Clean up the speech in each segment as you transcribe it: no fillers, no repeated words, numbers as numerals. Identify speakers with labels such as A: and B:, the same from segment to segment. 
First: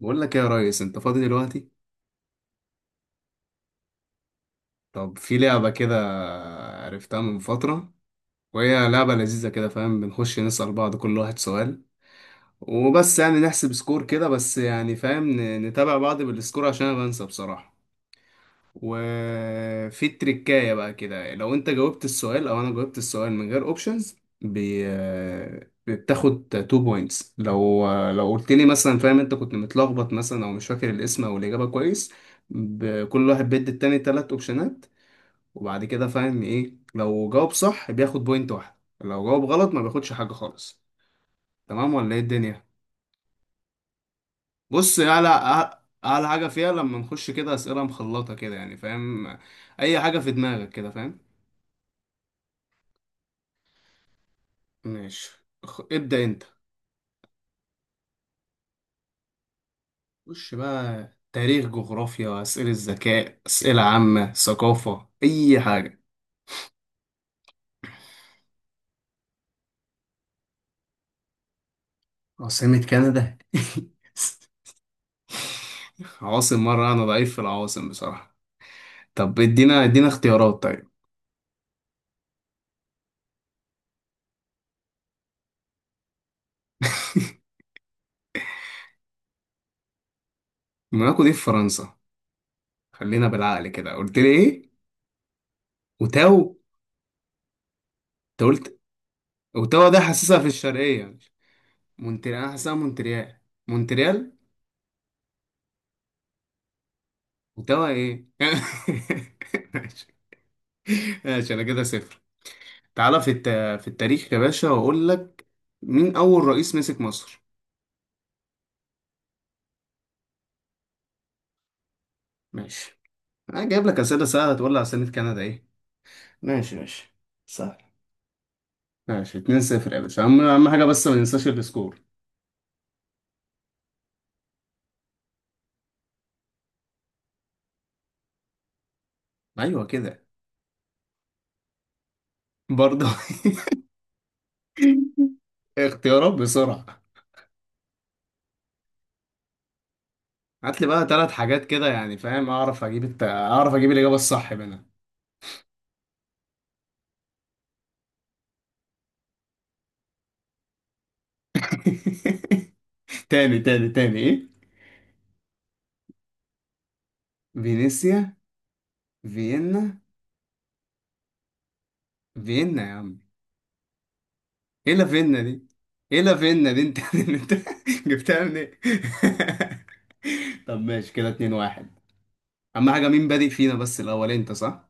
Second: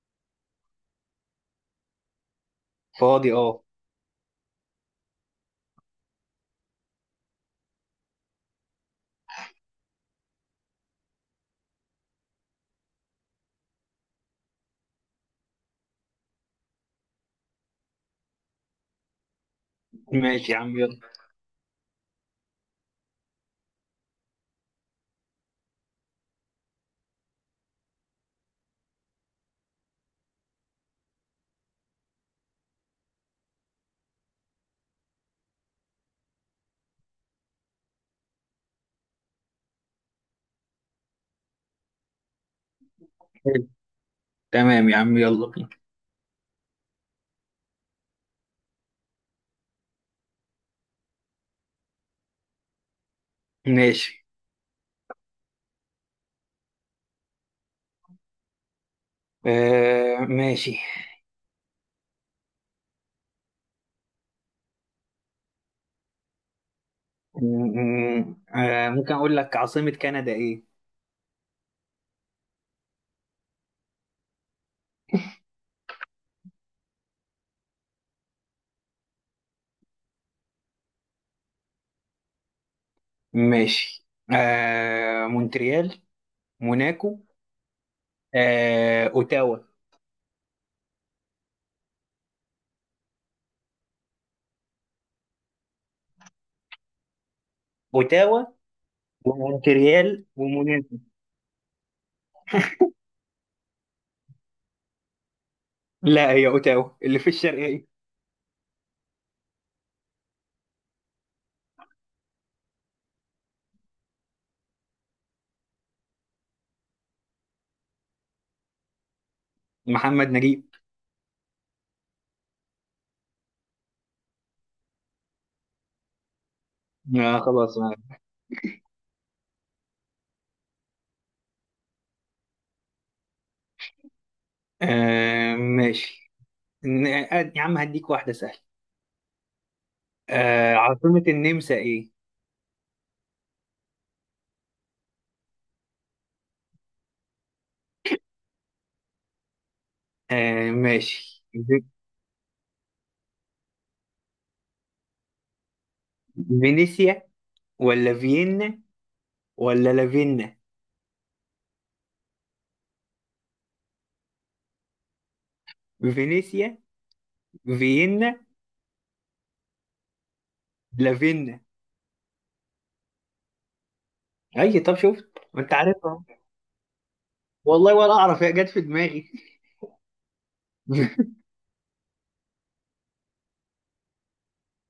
A: بقول لك إيه يا ريس، انت فاضي دلوقتي؟
B: فاضي اه.
A: طب في لعبة كده، عرفتها من فترة، وهي لعبة لذيذة كده، فاهم؟ بنخش نسأل بعض، كل واحد سؤال وبس، يعني نحسب سكور كده بس، يعني فاهم، نتابع بعض بالسكور عشان انا بنسى بصراحة. وفي
B: ماشي يا
A: تريكاية
B: عم
A: بقى
B: يلا.
A: كده، لو انت جاوبت السؤال او انا جاوبت السؤال من غير اوبشنز بي... آه، بتاخد 2 بوينتس، لو قلت لي مثلا، فاهم، انت كنت متلخبط مثلا او مش فاكر الاسم او الاجابة كويس، كل واحد بيدي التاني تلات اوبشنات، وبعد كده فاهم ايه، لو جاوب صح بياخد بوينت واحدة، لو جاوب غلط ما بياخدش حاجة خالص. تمام ولا ايه الدنيا؟
B: حلو. تمام يا
A: بص،
B: عم
A: اعلى
B: يلا بينا.
A: اعلى حاجة فيها لما نخش كده اسئلة مخلطة كده، يعني فاهم، اي حاجة في دماغك كده، فاهم؟
B: ماشي.
A: ماشي، ابدأ انت.
B: آه،
A: خش
B: ماشي.
A: بقى تاريخ، جغرافيا، أسئلة ذكاء، أسئلة عامة، ثقافة، أي حاجة.
B: ممكن اقول لك، عاصمة كندا ايه؟
A: عاصمة كندا؟ عواصم؟ مرة أنا ضعيف في العواصم بصراحة. طب ادينا اختيارات طيب.
B: ماشي. مونتريال، موناكو، اوتاوا.
A: موناكو دي في فرنسا، خلينا بالعقل كده. قلت لي ايه؟ وتاو؟ انت
B: اوتاوا
A: قلت وتاو، ده
B: ومونتريال
A: حاسسها في
B: وموناكو.
A: الشرقية. مونتريال، أنا حاسسها مونتريال، مونتريال.
B: لا، هي اوتاوا اللي في
A: وتاو
B: الشرقية.
A: ايه؟ ماشي ماشي، أنا كده صفر. تعالى في في التاريخ يا باشا، واقول لك مين اول رئيس مسك مصر؟
B: محمد نجيب.
A: ماشي، انا جايب لك اسئله سهله، تقول لي على سنه كندا ايه! ماشي ماشي،
B: آه،
A: سهل.
B: خلاص. آه.
A: ماشي، 2-0 يا باشا. اهم حاجه بس، ما ننساش السكور.
B: آه، ماشي. يا عم، هديك واحدة سهلة.
A: ايوه كده،
B: عاصمة النمسا ايه؟
A: برضه. اختيارات بسرعه.
B: آه،
A: هات لي بقى ثلاث
B: ماشي.
A: حاجات كده، يعني فاهم، اعرف اجيب اعرف اجيب الاجابه الصح منها.
B: فينيسيا، ولا فيينا، ولا لافينا؟
A: تاني تاني تاني، ايه؟
B: فينيسيا.
A: فينيسيا،
B: فيينا.
A: فيينا.
B: لافينا.
A: فيينا يا عم.
B: اي،
A: ايه
B: طب شفت،
A: لافينا
B: ما
A: دي؟
B: انت
A: ايه
B: عارفها.
A: لافينا دي انت؟ انت
B: والله ولا اعرف،
A: جبتها
B: هي
A: من
B: جت
A: ايه؟
B: في دماغي.
A: طب ماشي، كده اتنين واحد. اهم حاجة، مين بادئ فينا بس الاول؟ انت صح؟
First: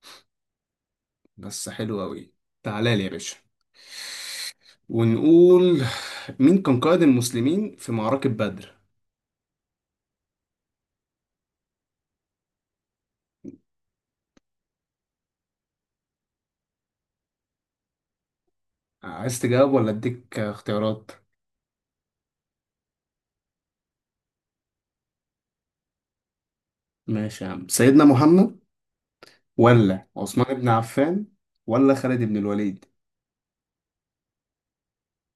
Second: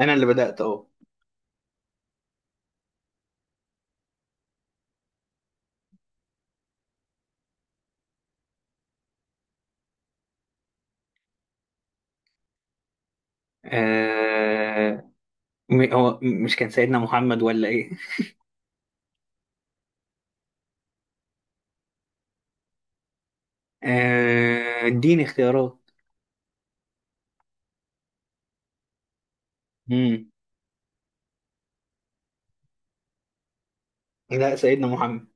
B: انا اللي بدأت اهو.
A: بس حلو اوي. تعالى لي يا باشا، ونقول مين كان قائد المسلمين في معركة بدر؟
B: آه، هو مش كان سيدنا محمد ولا ايه؟
A: عايز تجاوب ولا اديك اختيارات؟
B: اديني اختيارات.
A: ماشي يا عم، سيدنا محمد، ولا
B: مم.
A: عثمان بن عفان، ولا خالد بن الوليد؟
B: لا، سيدنا محمد.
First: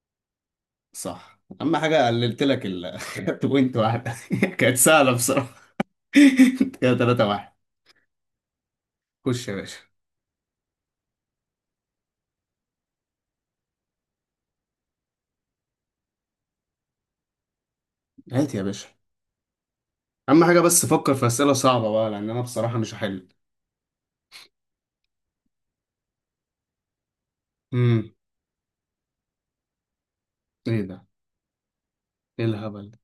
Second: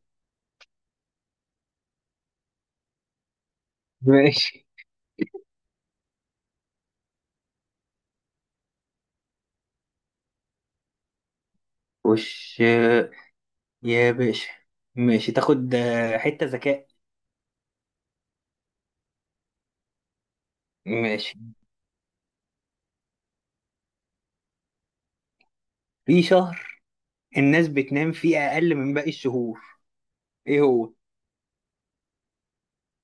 A: صح، اهم حاجة قللت لك ال بوينت واحدة،
B: ماشي.
A: كانت سهلة بصراحة. كده تلاتة واحد. خش يا باشا.
B: وش آه، يا باشا. ماشي، تاخد حتة ذكاء.
A: هات يا باشا. أهم حاجة بس فكر في
B: ماشي
A: أسئلة صعبة بقى، لأن أنا بصراحة مش هحل.
B: في شهر الناس
A: امم
B: بتنام فيه اقل من باقي الشهور. ايه
A: إيه
B: هو؟
A: ده؟ إيه الهبل ده؟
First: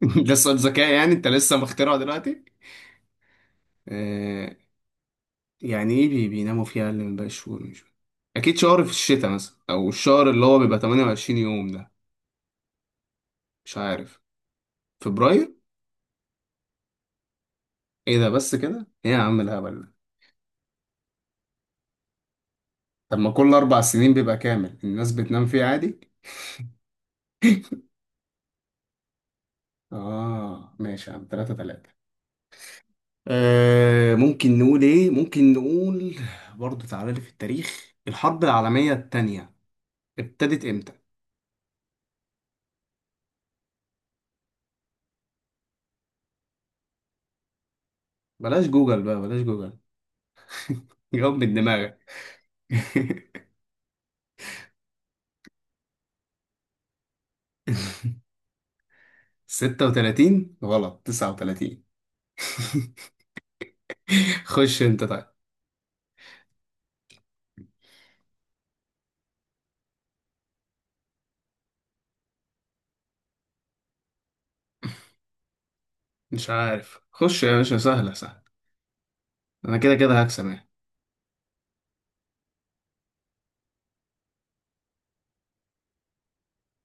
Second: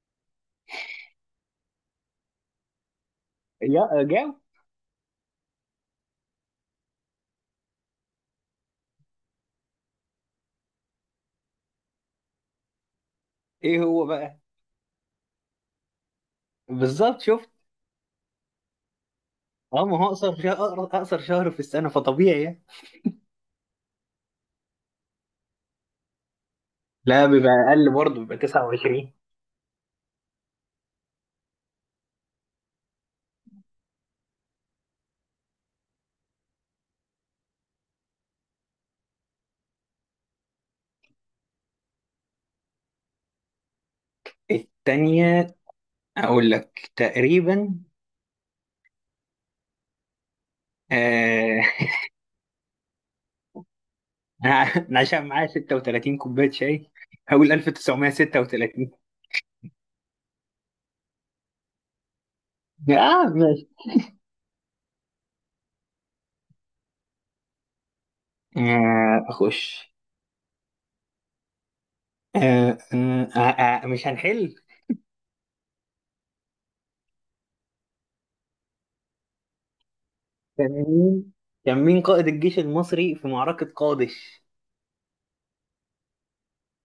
A: ده سؤال ذكاء يعني؟ أنت لسه مخترعه دلوقتي؟
B: يا جاو.
A: آه، يعني إيه بي بيناموا فيها أقل من باقي الشهور؟ مش أكيد شهر في الشتاء مثلا، أو الشهر اللي هو بيبقى 28 يوم ده؟ مش
B: ايه هو
A: عارف.
B: بقى؟
A: فبراير؟
B: بالظبط، شفت؟
A: إيه ده بس كده؟ إيه يا عم الهبل
B: اه،
A: ده؟
B: ما هو اقصر شهر، اقصر شهر في السنه، فطبيعي يعني.
A: طب ما كل أربع سنين بيبقى كامل، الناس بتنام فيه عادي؟
B: لا، بيبقى اقل برضه، بيبقى 29.
A: آه ماشي يا عم، تلاتة تلاتة. آه ممكن نقول ايه، ممكن نقول، برضه تعالى لي في التاريخ، الحرب العالمية التانية ابتدت امتى؟
B: التانية؟ اقول لك تقريبا.
A: بلاش جوجل بقى، بلاش جوجل. جاوب من
B: آه
A: دماغك.
B: انا عشان معايا 36 كوبايه شاي، هقول 1936.
A: 36 غلط، 39.
B: اه، ماشي.
A: خش انت طيب.
B: اخش. مش هنحل.
A: مش عارف، خش يا باشا، سهلة سهلة، انا كده كده هكسب يعني.
B: كان مين كان مين قائد الجيش المصري في معركه قادش؟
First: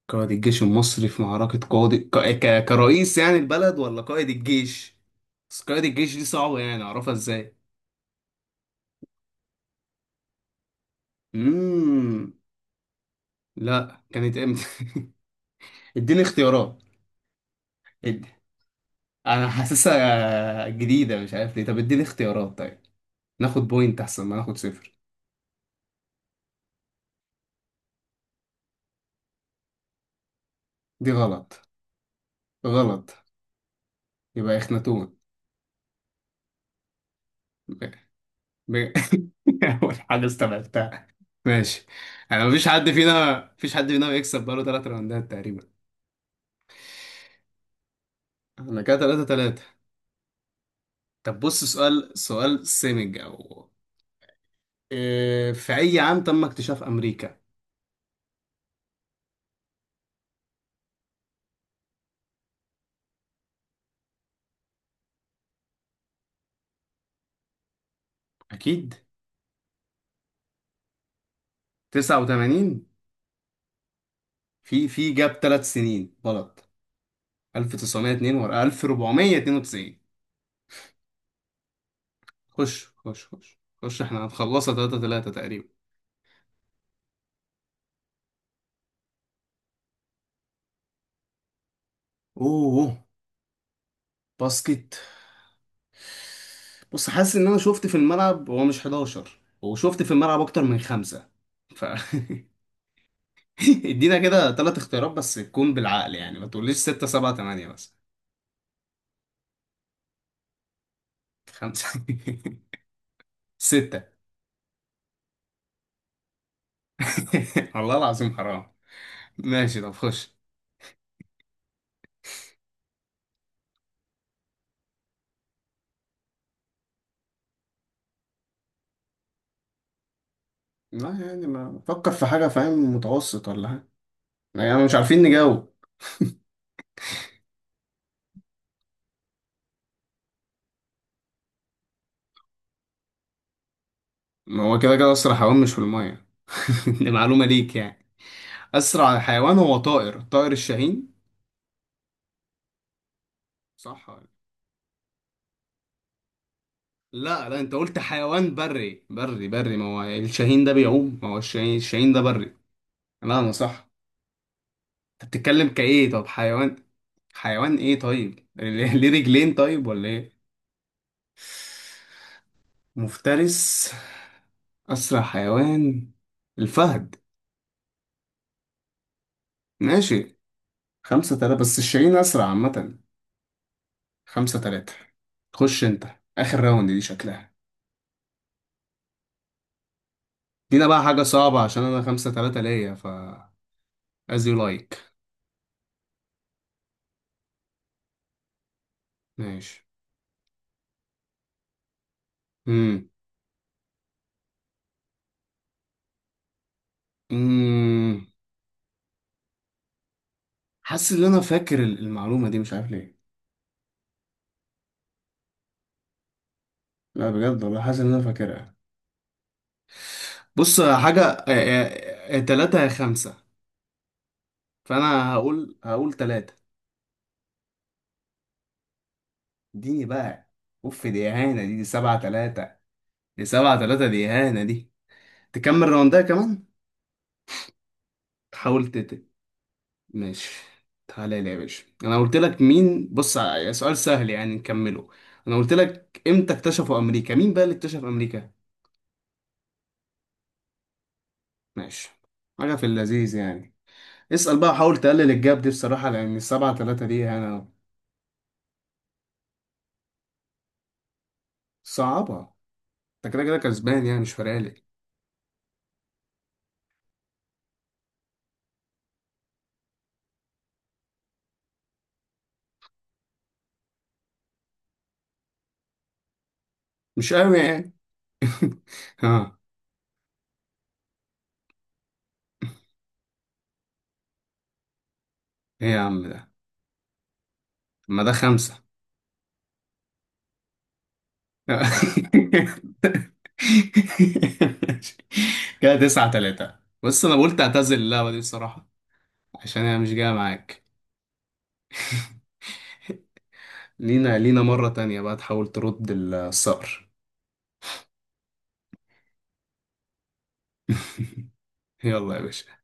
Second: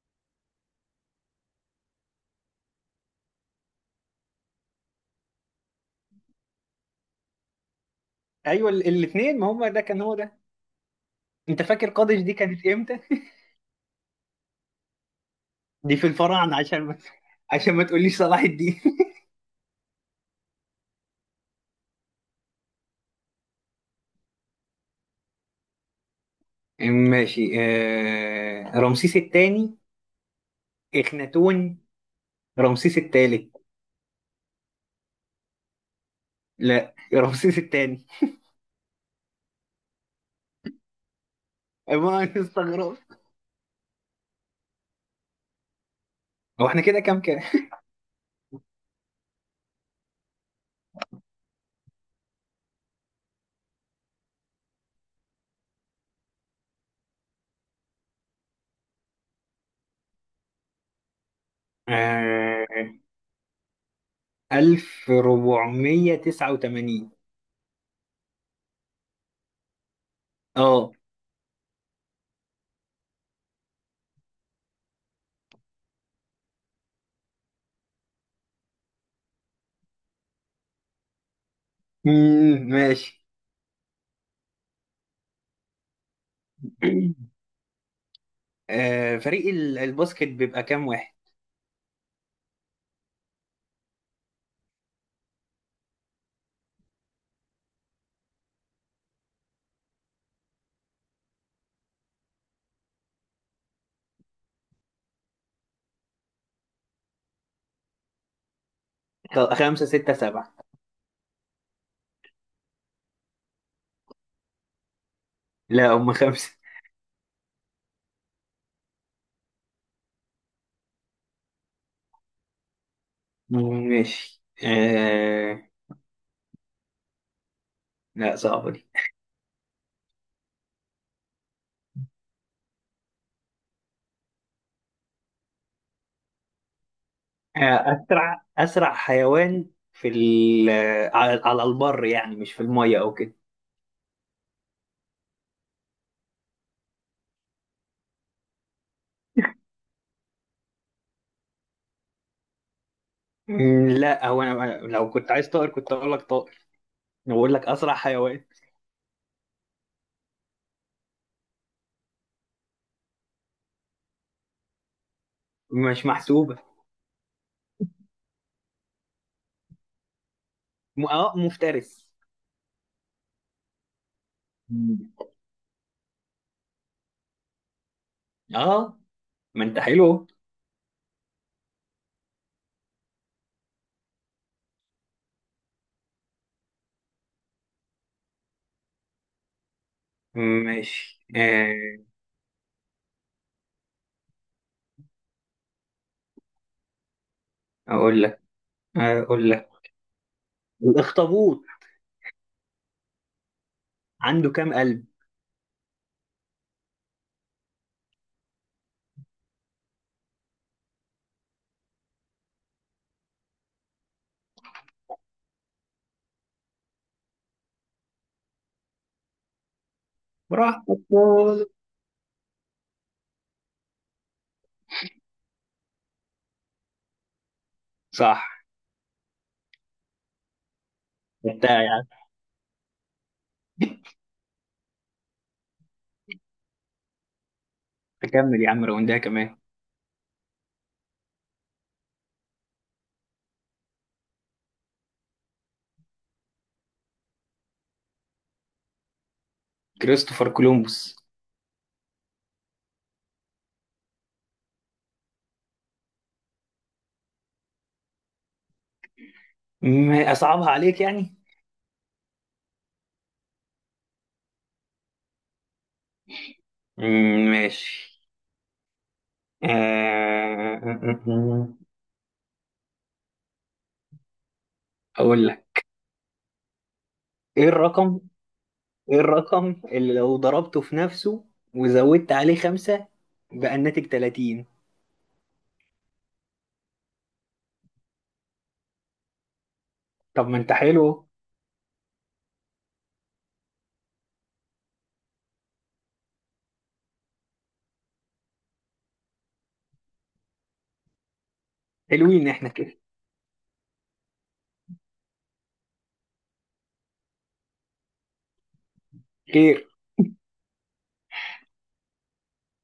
A: قائد الجيش المصري في معركة، قائد كرئيس يعني البلد، ولا قائد الجيش؟ بس قائد الجيش دي صعبة، يعني اعرفها ازاي؟
B: ايوه، الاثنين، ما هم ده كان هو ده. انت فاكر قادش
A: مم.
B: دي كانت امتى؟
A: لا، كانت امتى؟
B: دي في
A: اديني
B: الفراعنه،
A: اختيارات.
B: عشان ما تقوليش
A: ادي.
B: صلاح الدين.
A: انا حاسسها جديدة، مش عارف ليه. طب اديني اختيارات طيب، ناخد بوينت احسن ما ناخد صفر.
B: ماشي. رمسيس الثاني.
A: دي غلط.
B: اخناتون. رمسيس
A: غلط.
B: الثالث.
A: يبقى اخناتون.
B: لا، رمسيس
A: ب...
B: الثاني.
A: ب... اول حاجة استبعدتها. ماشي.
B: ما أنا
A: انا مفيش حد
B: استغربت.
A: فينا مفيش حد فينا بيكسب بقاله ثلاث راوندات تقريبا.
B: هو احنا كده كام كام؟
A: انا كده ثلاثة ثلاثة. طب بص، سؤال سؤال سيمج او في اي عام تم اكتشاف امريكا؟
B: آه... 1489.
A: اكيد
B: اه.
A: 89. في جاب ثلاث سنين غلط، 1902 ورا 1492.
B: مم،
A: خش خش
B: ماشي.
A: خش خش، احنا هنخلصها 3-3 تقريبا.
B: فريق الباسكت بيبقى كام واحد؟
A: اوه، باسكت. بص، حاسس ان انا شفت في الملعب هو مش 11، وشفت في الملعب اكتر من خمسة، ف ادينا كده ثلاث اختيارات بس تكون بالعقل، يعني ما تقوليش 6 7 8 بس.
B: خمسة، ستة، سبعة.
A: خمسة، ستة.
B: لا، هم خمسة.
A: والله العظيم حرام. ماشي طب خش.
B: مم، ماشي. لا، صعبة دي.
A: لا يعني، ما فكر في حاجة، فاهم، متوسط ولا حاجة، يعني مش عارفين نجاوب.
B: اسرع حيوان في ال- على البر، يعني مش في الميه او كده.
A: ما هو كده كده أسرع حيوان مش في المية. دي معلومة ليك يعني. أسرع حيوان هو طائر، طائر الشاهين. صح ولا؟
B: لا، هو أنا لو كنت عايز طائر كنت اقول لك طائر. أنا
A: لا
B: بقول
A: لا،
B: لك
A: أنت
B: اسرع
A: قلت
B: حيوان.
A: حيوان، بري، ما هو الشاهين ده بيعوم، ما هو الشاهين، الشاهين ده بري. لا أنا صح. أنت بتتكلم
B: مش
A: كإيه؟ طب
B: محسوبه.
A: حيوان، حيوان إيه طيب؟ ليه، ليه رجلين طيب ولا إيه؟
B: اه، مفترس.
A: مفترس. أسرع
B: مم.
A: حيوان الفهد.
B: اه، ما انت حلو.
A: ماشي. خمسة تلاتة، بس الشاهين أسرع عامة. خمسة تلاتة. خش انت، اخر راوند دي شكلها. دينا بقى حاجة
B: ماشي.
A: صعبة عشان انا خمسة تلاتة ليا، ف as you like.
B: اقول لك اقول لك
A: ماشي.
B: الاخطبوط،
A: امم
B: عنده كام قلب؟
A: امم، حاسس ان انا فاكر المعلومة دي، مش عارف ليه. لا بجد والله حاسس ان انا فاكرها. بص،
B: براحتك
A: حاجة
B: خالص.
A: تلاتة يا خمسة، فانا هقول تلاتة.
B: صح.
A: اديني بقى. اوف، دي اهانة
B: انت
A: دي، دي
B: يعني.
A: سبعة تلاتة. دي سبعة تلاتة، دي اهانة دي. تكمل راوندها كمان.
B: تكمل يا عم،
A: تحاول.
B: روندها كمان.
A: ماشي. تعالى لي يا باشا، انا قلت لك مين، بص، سؤال سهل يعني نكمله، انا قلت لك امتى اكتشفوا امريكا. مين بقى اللي اكتشف امريكا؟
B: كريستوفر كولومبوس.
A: ماشي. حاجه في اللذيذ يعني. اسال بقى، حاول تقلل الجاب دي بصراحه، لان السبعة تلاتة دي انا.
B: اصعبها عليك يعني.
A: صعبه. انت كده كده كسبان، يعني مش فارق لي.
B: ماشي. آه، آه، آه، آه، آه، آه. اقول لك.
A: مش قوي
B: ايه
A: يعني.
B: الرقم ايه
A: ها.
B: الرقم اللي لو ضربته في نفسه وزودت عليه خمسة بقى الناتج 30؟
A: ايه يا عم ده؟ ما ده خمسة.
B: طب ما انت حلو.
A: كده تسعة تلاتة. بس انا قلت اعتزل اللعبه دي بصراحه، عشان هي مش جاية معاك.
B: حلوين احنا كده.
A: لينا مرة تانية بقى، تحاول ترد الثأر.
B: خير.
A: يلا يا باشا.